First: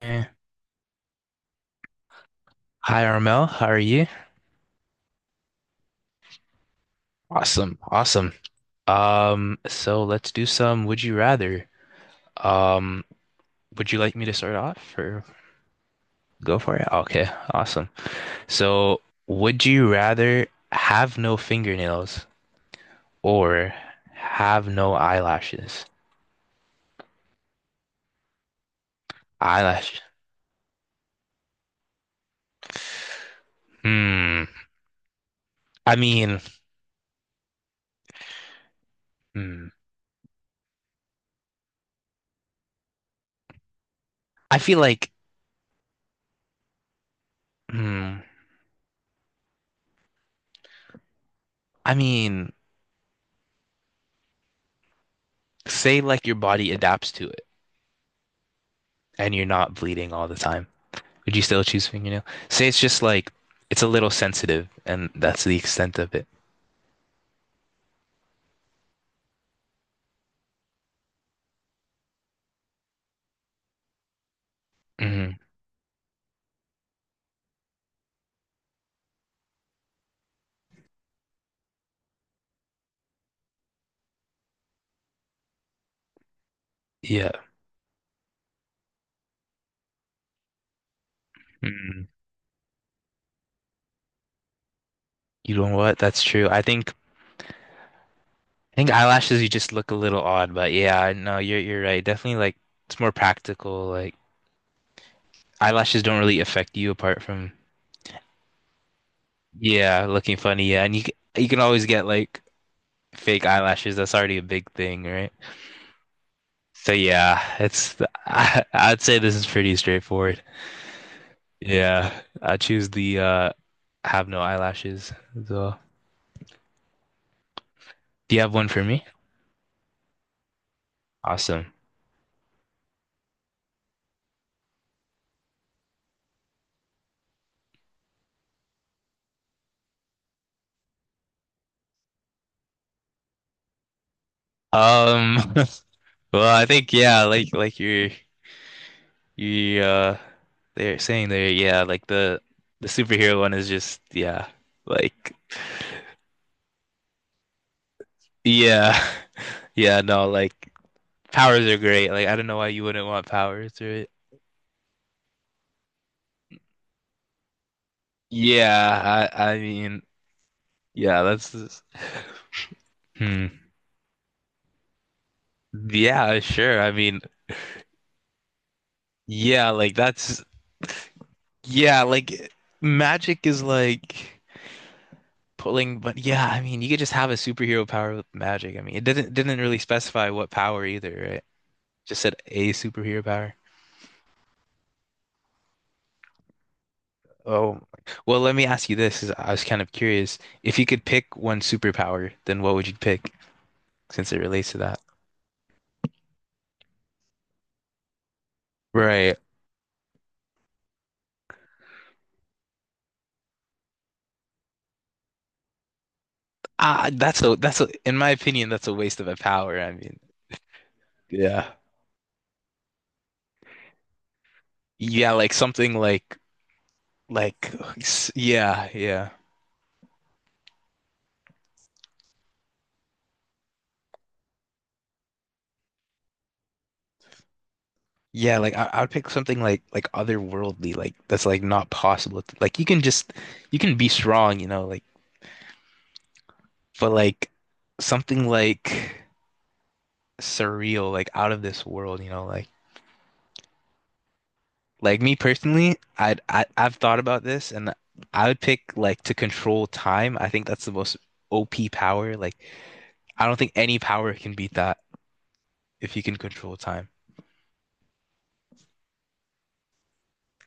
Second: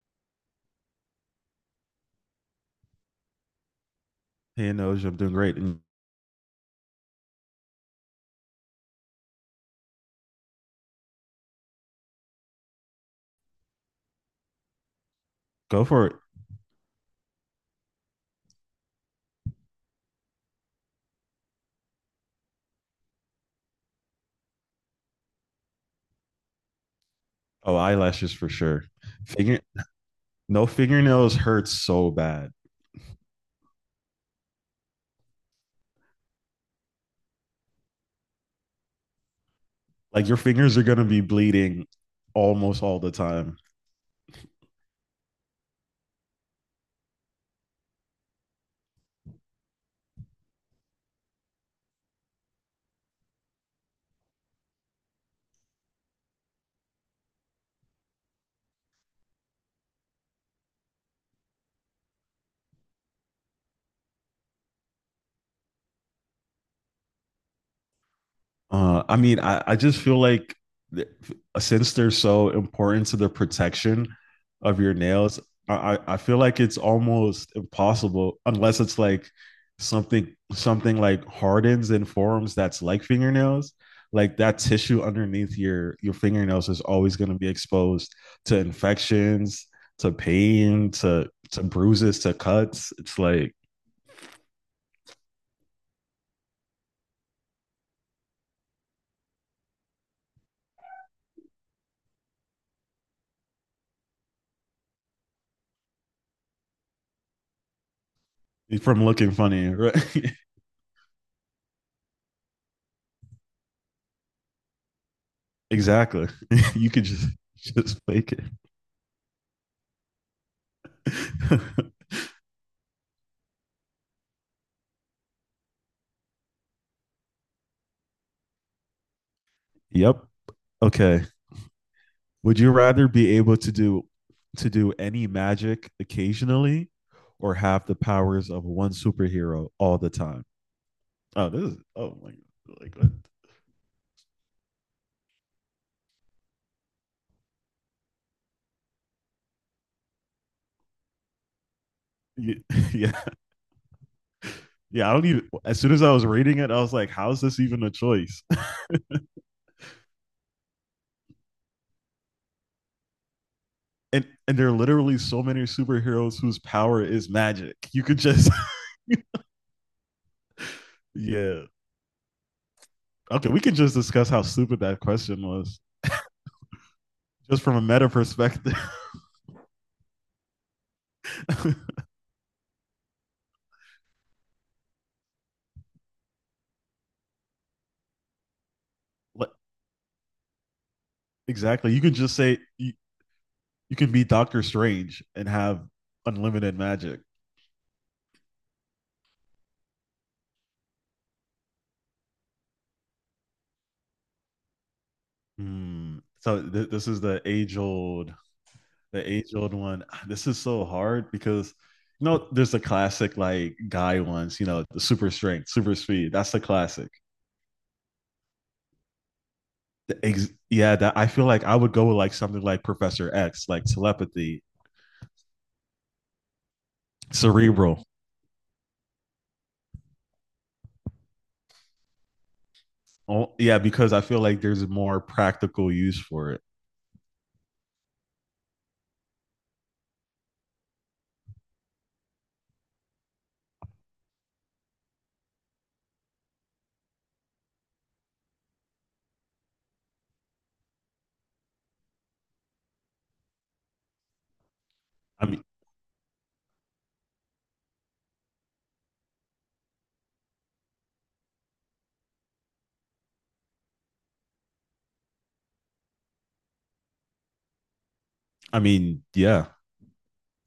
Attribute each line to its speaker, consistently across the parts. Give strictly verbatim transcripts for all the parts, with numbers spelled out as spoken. Speaker 1: Eh. Hi, Armel. How are you?
Speaker 2: Hey, nose, I'm doing great. And
Speaker 1: Awesome. Awesome. Um, so let's do some would you rather. Um, would you like me to start off or
Speaker 2: go for it.
Speaker 1: go for it? Okay, awesome. So, would you rather have no fingernails or have no eyelashes?
Speaker 2: Oh, eyelashes for sure. Finger,
Speaker 1: Eyelash.
Speaker 2: no fingernails hurt so bad.
Speaker 1: Hmm. I mean, hmm.
Speaker 2: Like your fingers are gonna be bleeding almost all the time.
Speaker 1: I feel like, hmm. I mean, say like your body adapts to it and you're not bleeding all the time. Would you still choose fingernail? Say it's just like it's a little sensitive, and that's the extent of it.
Speaker 2: Uh, I mean, I, I just feel like th- since they're so important to the protection of your
Speaker 1: Hmm.
Speaker 2: nails, I, I I feel like it's almost impossible unless it's like something something like hardens and forms that's like fingernails. Like that tissue underneath your your fingernails is always going
Speaker 1: Yeah.
Speaker 2: to be exposed to infections, to pain, to to
Speaker 1: Mm.
Speaker 2: bruises, to cuts. It's like
Speaker 1: You know what? That's true. I think I think eyelashes you just look a little odd, but yeah, I- no, you're you're right. Definitely like it's more practical. Like eyelashes don't really affect you apart from,
Speaker 2: from looking funny, right?
Speaker 1: yeah, looking funny. Yeah, and you c- you can always get like fake eyelashes. That's already a big thing, right?
Speaker 2: Exactly. You
Speaker 1: So
Speaker 2: could just
Speaker 1: yeah, it's
Speaker 2: just fake it.
Speaker 1: I, I'd say this is pretty straightforward. Yeah, I choose the uh have no eyelashes as well. Do you have one for me?
Speaker 2: Yep. Okay.
Speaker 1: Awesome.
Speaker 2: Would you rather be able to do to do any magic occasionally or have the powers of one superhero all the time? Oh, this is oh my like what?
Speaker 1: Um well, I think yeah, like like you're you uh they're saying there, yeah, like the
Speaker 2: Ye-
Speaker 1: the
Speaker 2: yeah
Speaker 1: superhero one is just yeah,
Speaker 2: yeah, I don't
Speaker 1: like
Speaker 2: even, as soon as I was reading it I was like, how is this even a choice?
Speaker 1: yeah. Yeah, no, like powers are great. Like I don't know why you wouldn't want powers, right?
Speaker 2: and and there are literally so many superheroes whose power is magic, you could just
Speaker 1: Yeah, I I mean yeah, that's
Speaker 2: yeah,
Speaker 1: just- Hmm.
Speaker 2: okay, we can just discuss how stupid that question was,
Speaker 1: Yeah, sure. I mean,
Speaker 2: just from a meta perspective.
Speaker 1: yeah, like that's Yeah, like magic is like pulling, but yeah, I mean, you could just have a superhero power with magic. I mean, it didn't didn't really specify what power either, right?
Speaker 2: Exactly, you could
Speaker 1: Just
Speaker 2: just
Speaker 1: said
Speaker 2: say
Speaker 1: a
Speaker 2: you,
Speaker 1: superhero power.
Speaker 2: you can be Doctor Strange and have unlimited magic.
Speaker 1: Oh, well, let me ask you this, 'cause I was kind of curious. If you could pick one superpower, then what would you pick since it relates to that?
Speaker 2: Hmm. So th- this is the age old, the
Speaker 1: Right.
Speaker 2: age old one. Ah, this is so hard because you know there's the classic like guy ones. You know, the super strength, super speed. That's the
Speaker 1: Ah,
Speaker 2: classic.
Speaker 1: that's a that's a in my opinion, that's a waste of a power. I mean,
Speaker 2: The ex- yeah, that, I feel like
Speaker 1: yeah.
Speaker 2: I would go with like something like Professor X, like telepathy,
Speaker 1: Yeah, like something like like
Speaker 2: cerebral.
Speaker 1: yeah, yeah.
Speaker 2: Oh, yeah, because I feel like there's more practical use for it.
Speaker 1: Yeah, like I, I would pick something like like otherworldly, like that's like not possible. to- Like you can just you can be strong, you know, like but like something like surreal, like out of this world, you know, like like me
Speaker 2: I mean,
Speaker 1: personally, I'd I, I've thought about this and I would pick like to control time. I think that's the most O P power. Like I don't think any power can beat that if you can control time.
Speaker 2: I mean, yeah,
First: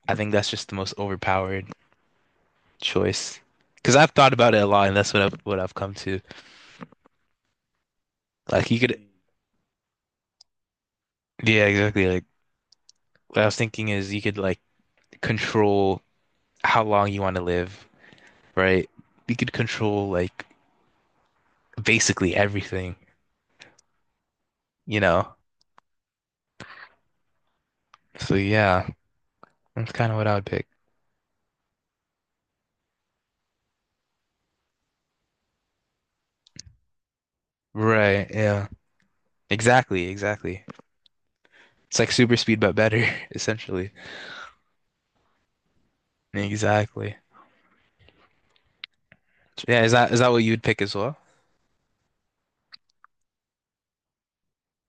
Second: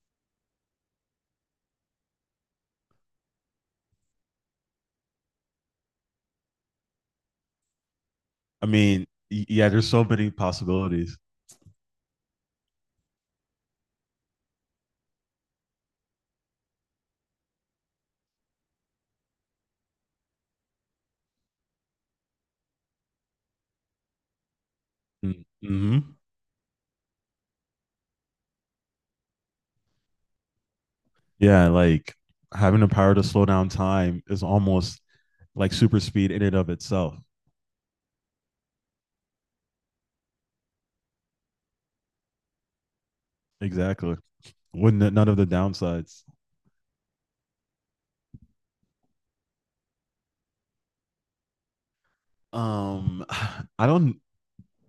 Speaker 1: I think that's just the most overpowered choice. Because I've thought about it a lot, and that's what I've what I've come to.
Speaker 2: I
Speaker 1: Like you could.
Speaker 2: mean, yeah. There's so many possibilities.
Speaker 1: Yeah, exactly. Like what I was thinking is you could like control how long you want to live, right? You could control like basically everything, you know?
Speaker 2: Mm-hmm.
Speaker 1: So yeah, that's kind of what I would pick.
Speaker 2: Yeah, like having the power to slow down time is almost like super speed in and of itself.
Speaker 1: Right, yeah. Exactly, exactly. It's like super speed but better, essentially.
Speaker 2: Exactly. With n- none of the downsides.
Speaker 1: Exactly. Yeah, is that is that what you'd pick as well?
Speaker 2: Um, I don't.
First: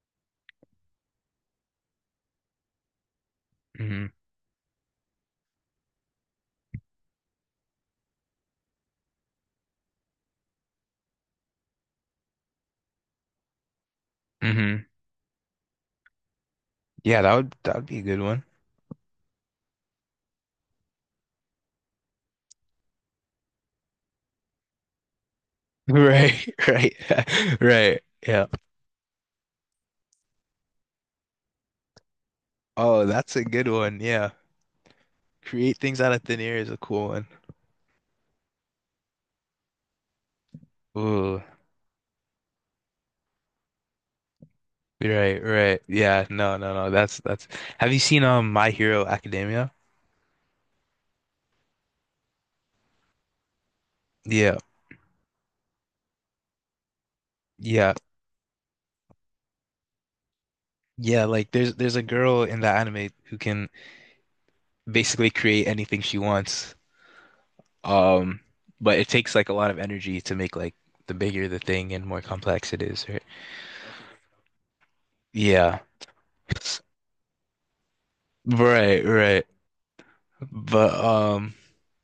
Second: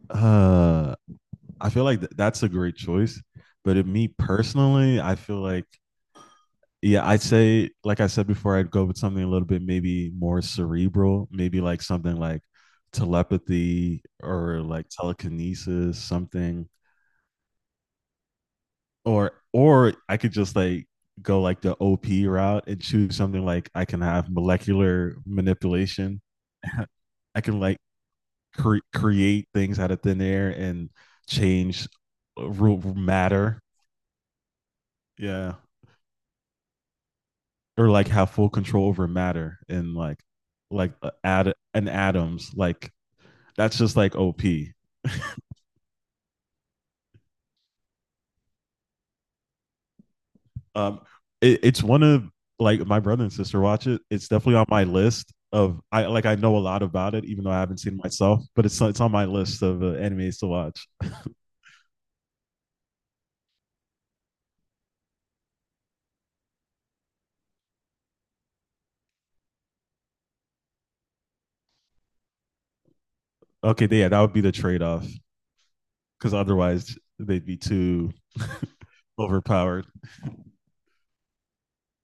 Speaker 2: Uh, I feel like th- that's a great choice, but it,
Speaker 1: Hmm.
Speaker 2: me personally, I feel like yeah, I'd say like I said before, I'd go with something a little bit maybe more cerebral, maybe like something like telepathy or
Speaker 1: Hmm.
Speaker 2: like telekinesis, something
Speaker 1: Yeah, that would that would be a good one.
Speaker 2: or or I could just like go like the O P route and choose something like I can have molecular manipulation.
Speaker 1: Right, right,
Speaker 2: I can like
Speaker 1: right. Yeah.
Speaker 2: cre- create things out of thin air and change ru-
Speaker 1: Oh, that's a
Speaker 2: matter.
Speaker 1: good one. Yeah.
Speaker 2: Yeah,
Speaker 1: Create things out of thin air is a cool one.
Speaker 2: or like have full control over matter and like like uh,
Speaker 1: Ooh,
Speaker 2: add an atoms. Like that's just like O P.
Speaker 1: right, right. Yeah, no, no, no. That's that's. Have you seen um My Hero Academia?
Speaker 2: Um, it, it's one of like my brother and sister watch it. It's definitely
Speaker 1: Yeah,
Speaker 2: on my list of I like I know a lot about it, even though I haven't
Speaker 1: yeah,
Speaker 2: seen it myself. But it's it's on my list of uh, animes to watch.
Speaker 1: yeah. Like there's there's a girl in that anime who can basically create anything she wants. Um, but it takes like a lot of energy to make like the bigger the thing and more complex it is, right?
Speaker 2: Okay, yeah, that would be the trade off
Speaker 1: Yeah.
Speaker 2: because otherwise they'd be too
Speaker 1: Right, right.
Speaker 2: overpowered.
Speaker 1: But um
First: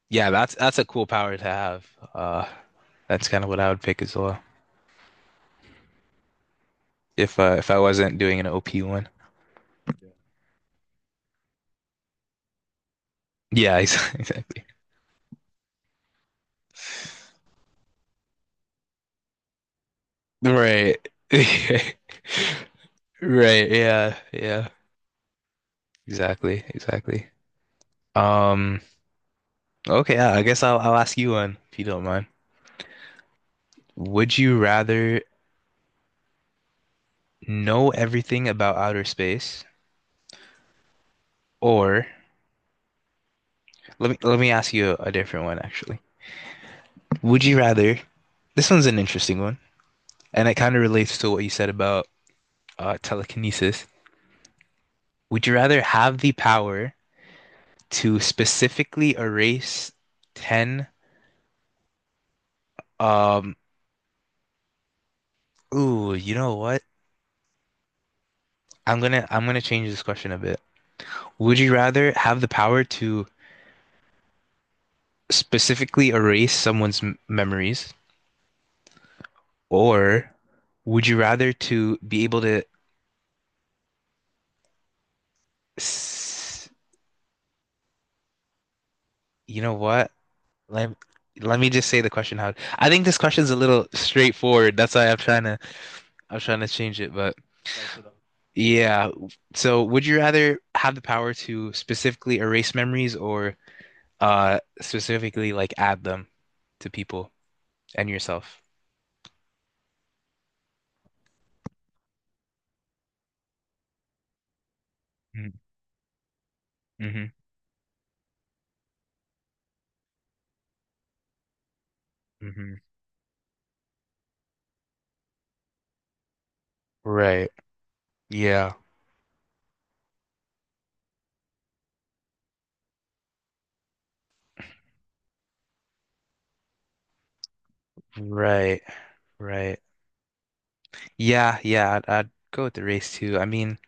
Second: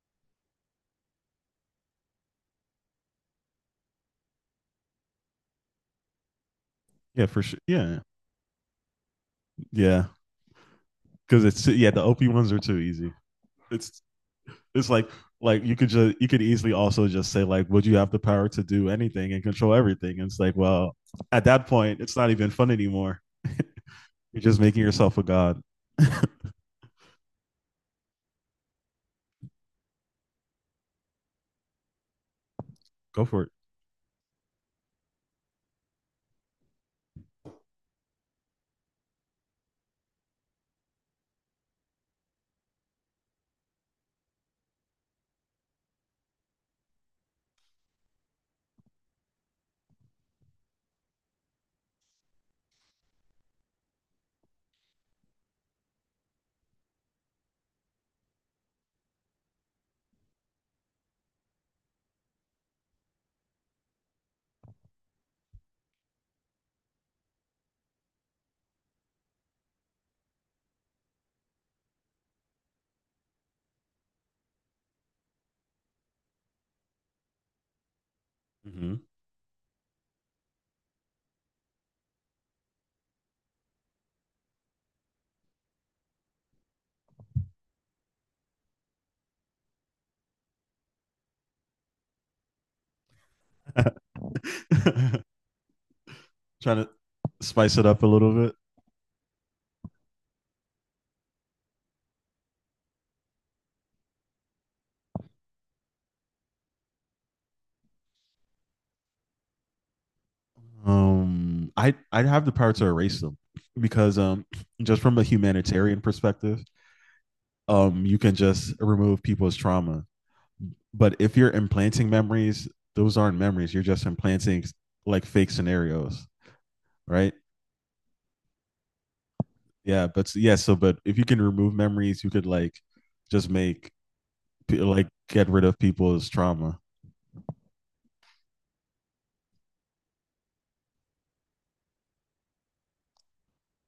Speaker 1: yeah, that's that's a cool power to have. Uh that's kind of what I would pick as well
Speaker 2: Yeah,
Speaker 1: if
Speaker 2: for
Speaker 1: uh,
Speaker 2: sure.
Speaker 1: if I
Speaker 2: Yeah.
Speaker 1: wasn't doing an O P one.
Speaker 2: Yeah, because it's yeah the O P ones are too easy.
Speaker 1: Yeah,
Speaker 2: It's
Speaker 1: exactly.
Speaker 2: it's like like you could just you could easily also just say like, would you have the power to do anything and control everything? And it's like,
Speaker 1: Right.
Speaker 2: well, at that point it's not even fun anymore.
Speaker 1: Right. Yeah.
Speaker 2: You're just
Speaker 1: Yeah.
Speaker 2: making yourself a god.
Speaker 1: Exactly. Exactly. Um, okay, yeah, I guess I'll I'll ask you one if you don't mind.
Speaker 2: Go for it.
Speaker 1: Would you rather know everything about outer space or let me let me ask you a different one actually. Would you rather this one's an interesting one and it kind of relates to what you said about uh, telekinesis. Would you rather have the power to specifically erase ten. Um ooh, you know what? I'm gonna I'm gonna change this question a bit. Would you rather have the power to specifically erase someone's m memories,
Speaker 2: Mm-hmm.
Speaker 1: or would you rather to be able to, s you know what? Let let me just say the question how. I think this question's a little straightforward. That's why I'm trying to I'm trying to
Speaker 2: Trying to
Speaker 1: change it. But
Speaker 2: spice it up a little bit.
Speaker 1: yeah, so would you rather have the power to specifically erase memories or uh specifically like add them to people and yourself?
Speaker 2: Um, i i'd have the power to erase them, because um, just from a
Speaker 1: Mm-hmm.
Speaker 2: humanitarian perspective, um, you can just remove people's trauma. But if you're implanting memories,
Speaker 1: Mm-hmm.
Speaker 2: those aren't memories. You're just implanting like fake scenarios, right?
Speaker 1: Right. Yeah.
Speaker 2: Yeah, but s- yeah, so but if you can remove memories, you could like just make like get rid of people's trauma.
Speaker 1: Right. Right. Yeah. Yeah. I'd, I'd go with the race too. I mean,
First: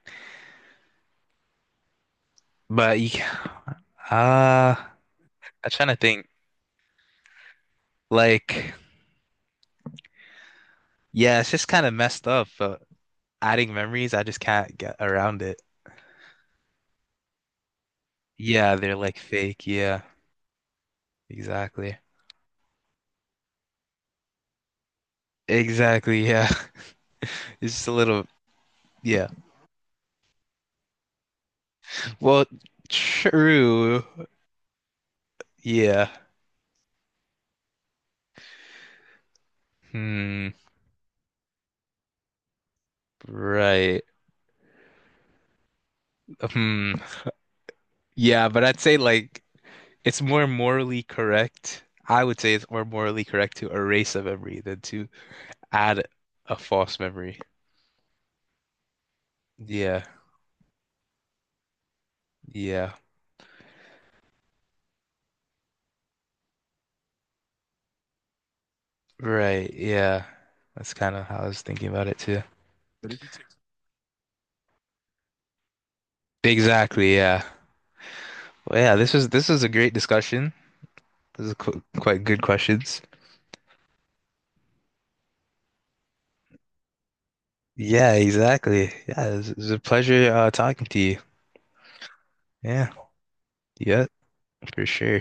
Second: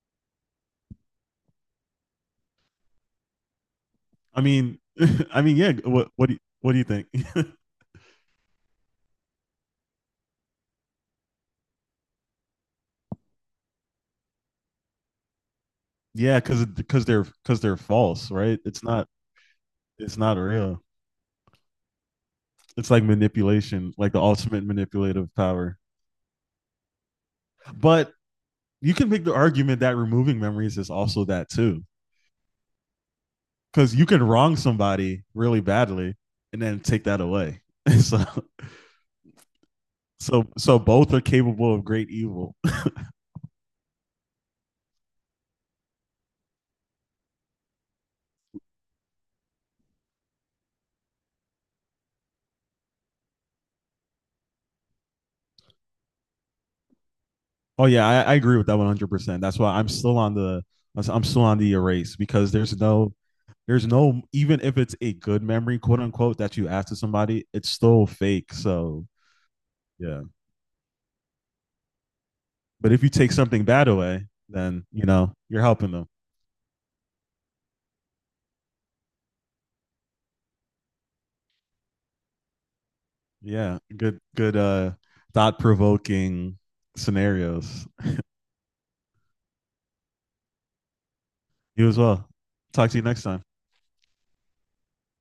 Speaker 1: but you, ca-
Speaker 2: I mean,
Speaker 1: uh,
Speaker 2: I mean,
Speaker 1: I'm
Speaker 2: yeah.
Speaker 1: trying to
Speaker 2: What what
Speaker 1: think.
Speaker 2: do you, what do you think?
Speaker 1: Like, yeah, it's just kind of messed up. But adding memories, I just can't get around it.
Speaker 2: Yeah, because because they're because they're false, right?
Speaker 1: Yeah,
Speaker 2: It's
Speaker 1: they're
Speaker 2: not
Speaker 1: like fake. Yeah.
Speaker 2: it's not real.
Speaker 1: Exactly.
Speaker 2: It's like manipulation, like the ultimate manipulative power.
Speaker 1: Exactly. Yeah. It's just a
Speaker 2: But
Speaker 1: little.
Speaker 2: you can make
Speaker 1: Yeah.
Speaker 2: the argument that removing memories is also that too,
Speaker 1: Well,
Speaker 2: because
Speaker 1: true.
Speaker 2: you can wrong somebody really
Speaker 1: Yeah.
Speaker 2: badly and then take that away. so, so,
Speaker 1: Hmm.
Speaker 2: so both are capable of great evil.
Speaker 1: Right. Hmm. Yeah, but I'd say, like, it's more morally correct. I would say it's more morally correct to erase a memory than to add a false memory.
Speaker 2: Oh yeah, I, I agree with that one hundred percent. That's why I'm
Speaker 1: Yeah,
Speaker 2: still on the I'm still on the erase, because there's
Speaker 1: yeah,
Speaker 2: no there's no, even if it's a good memory, quote unquote, that you ask to somebody, it's still fake. So
Speaker 1: right,
Speaker 2: yeah,
Speaker 1: yeah. That's kind of how I was thinking about it too.
Speaker 2: but if you take something bad away, then you know you're helping them.
Speaker 1: Exactly, yeah. Well, yeah, this was this was a great discussion. This is qu quite good questions.
Speaker 2: Yeah, good, good, uh, thought provoking scenarios.
Speaker 1: Yeah, exactly. Yeah, it was, it was a pleasure uh, talking to you.
Speaker 2: You as well.
Speaker 1: Yeah,
Speaker 2: Talk to you next time.
Speaker 1: yeah, for sure.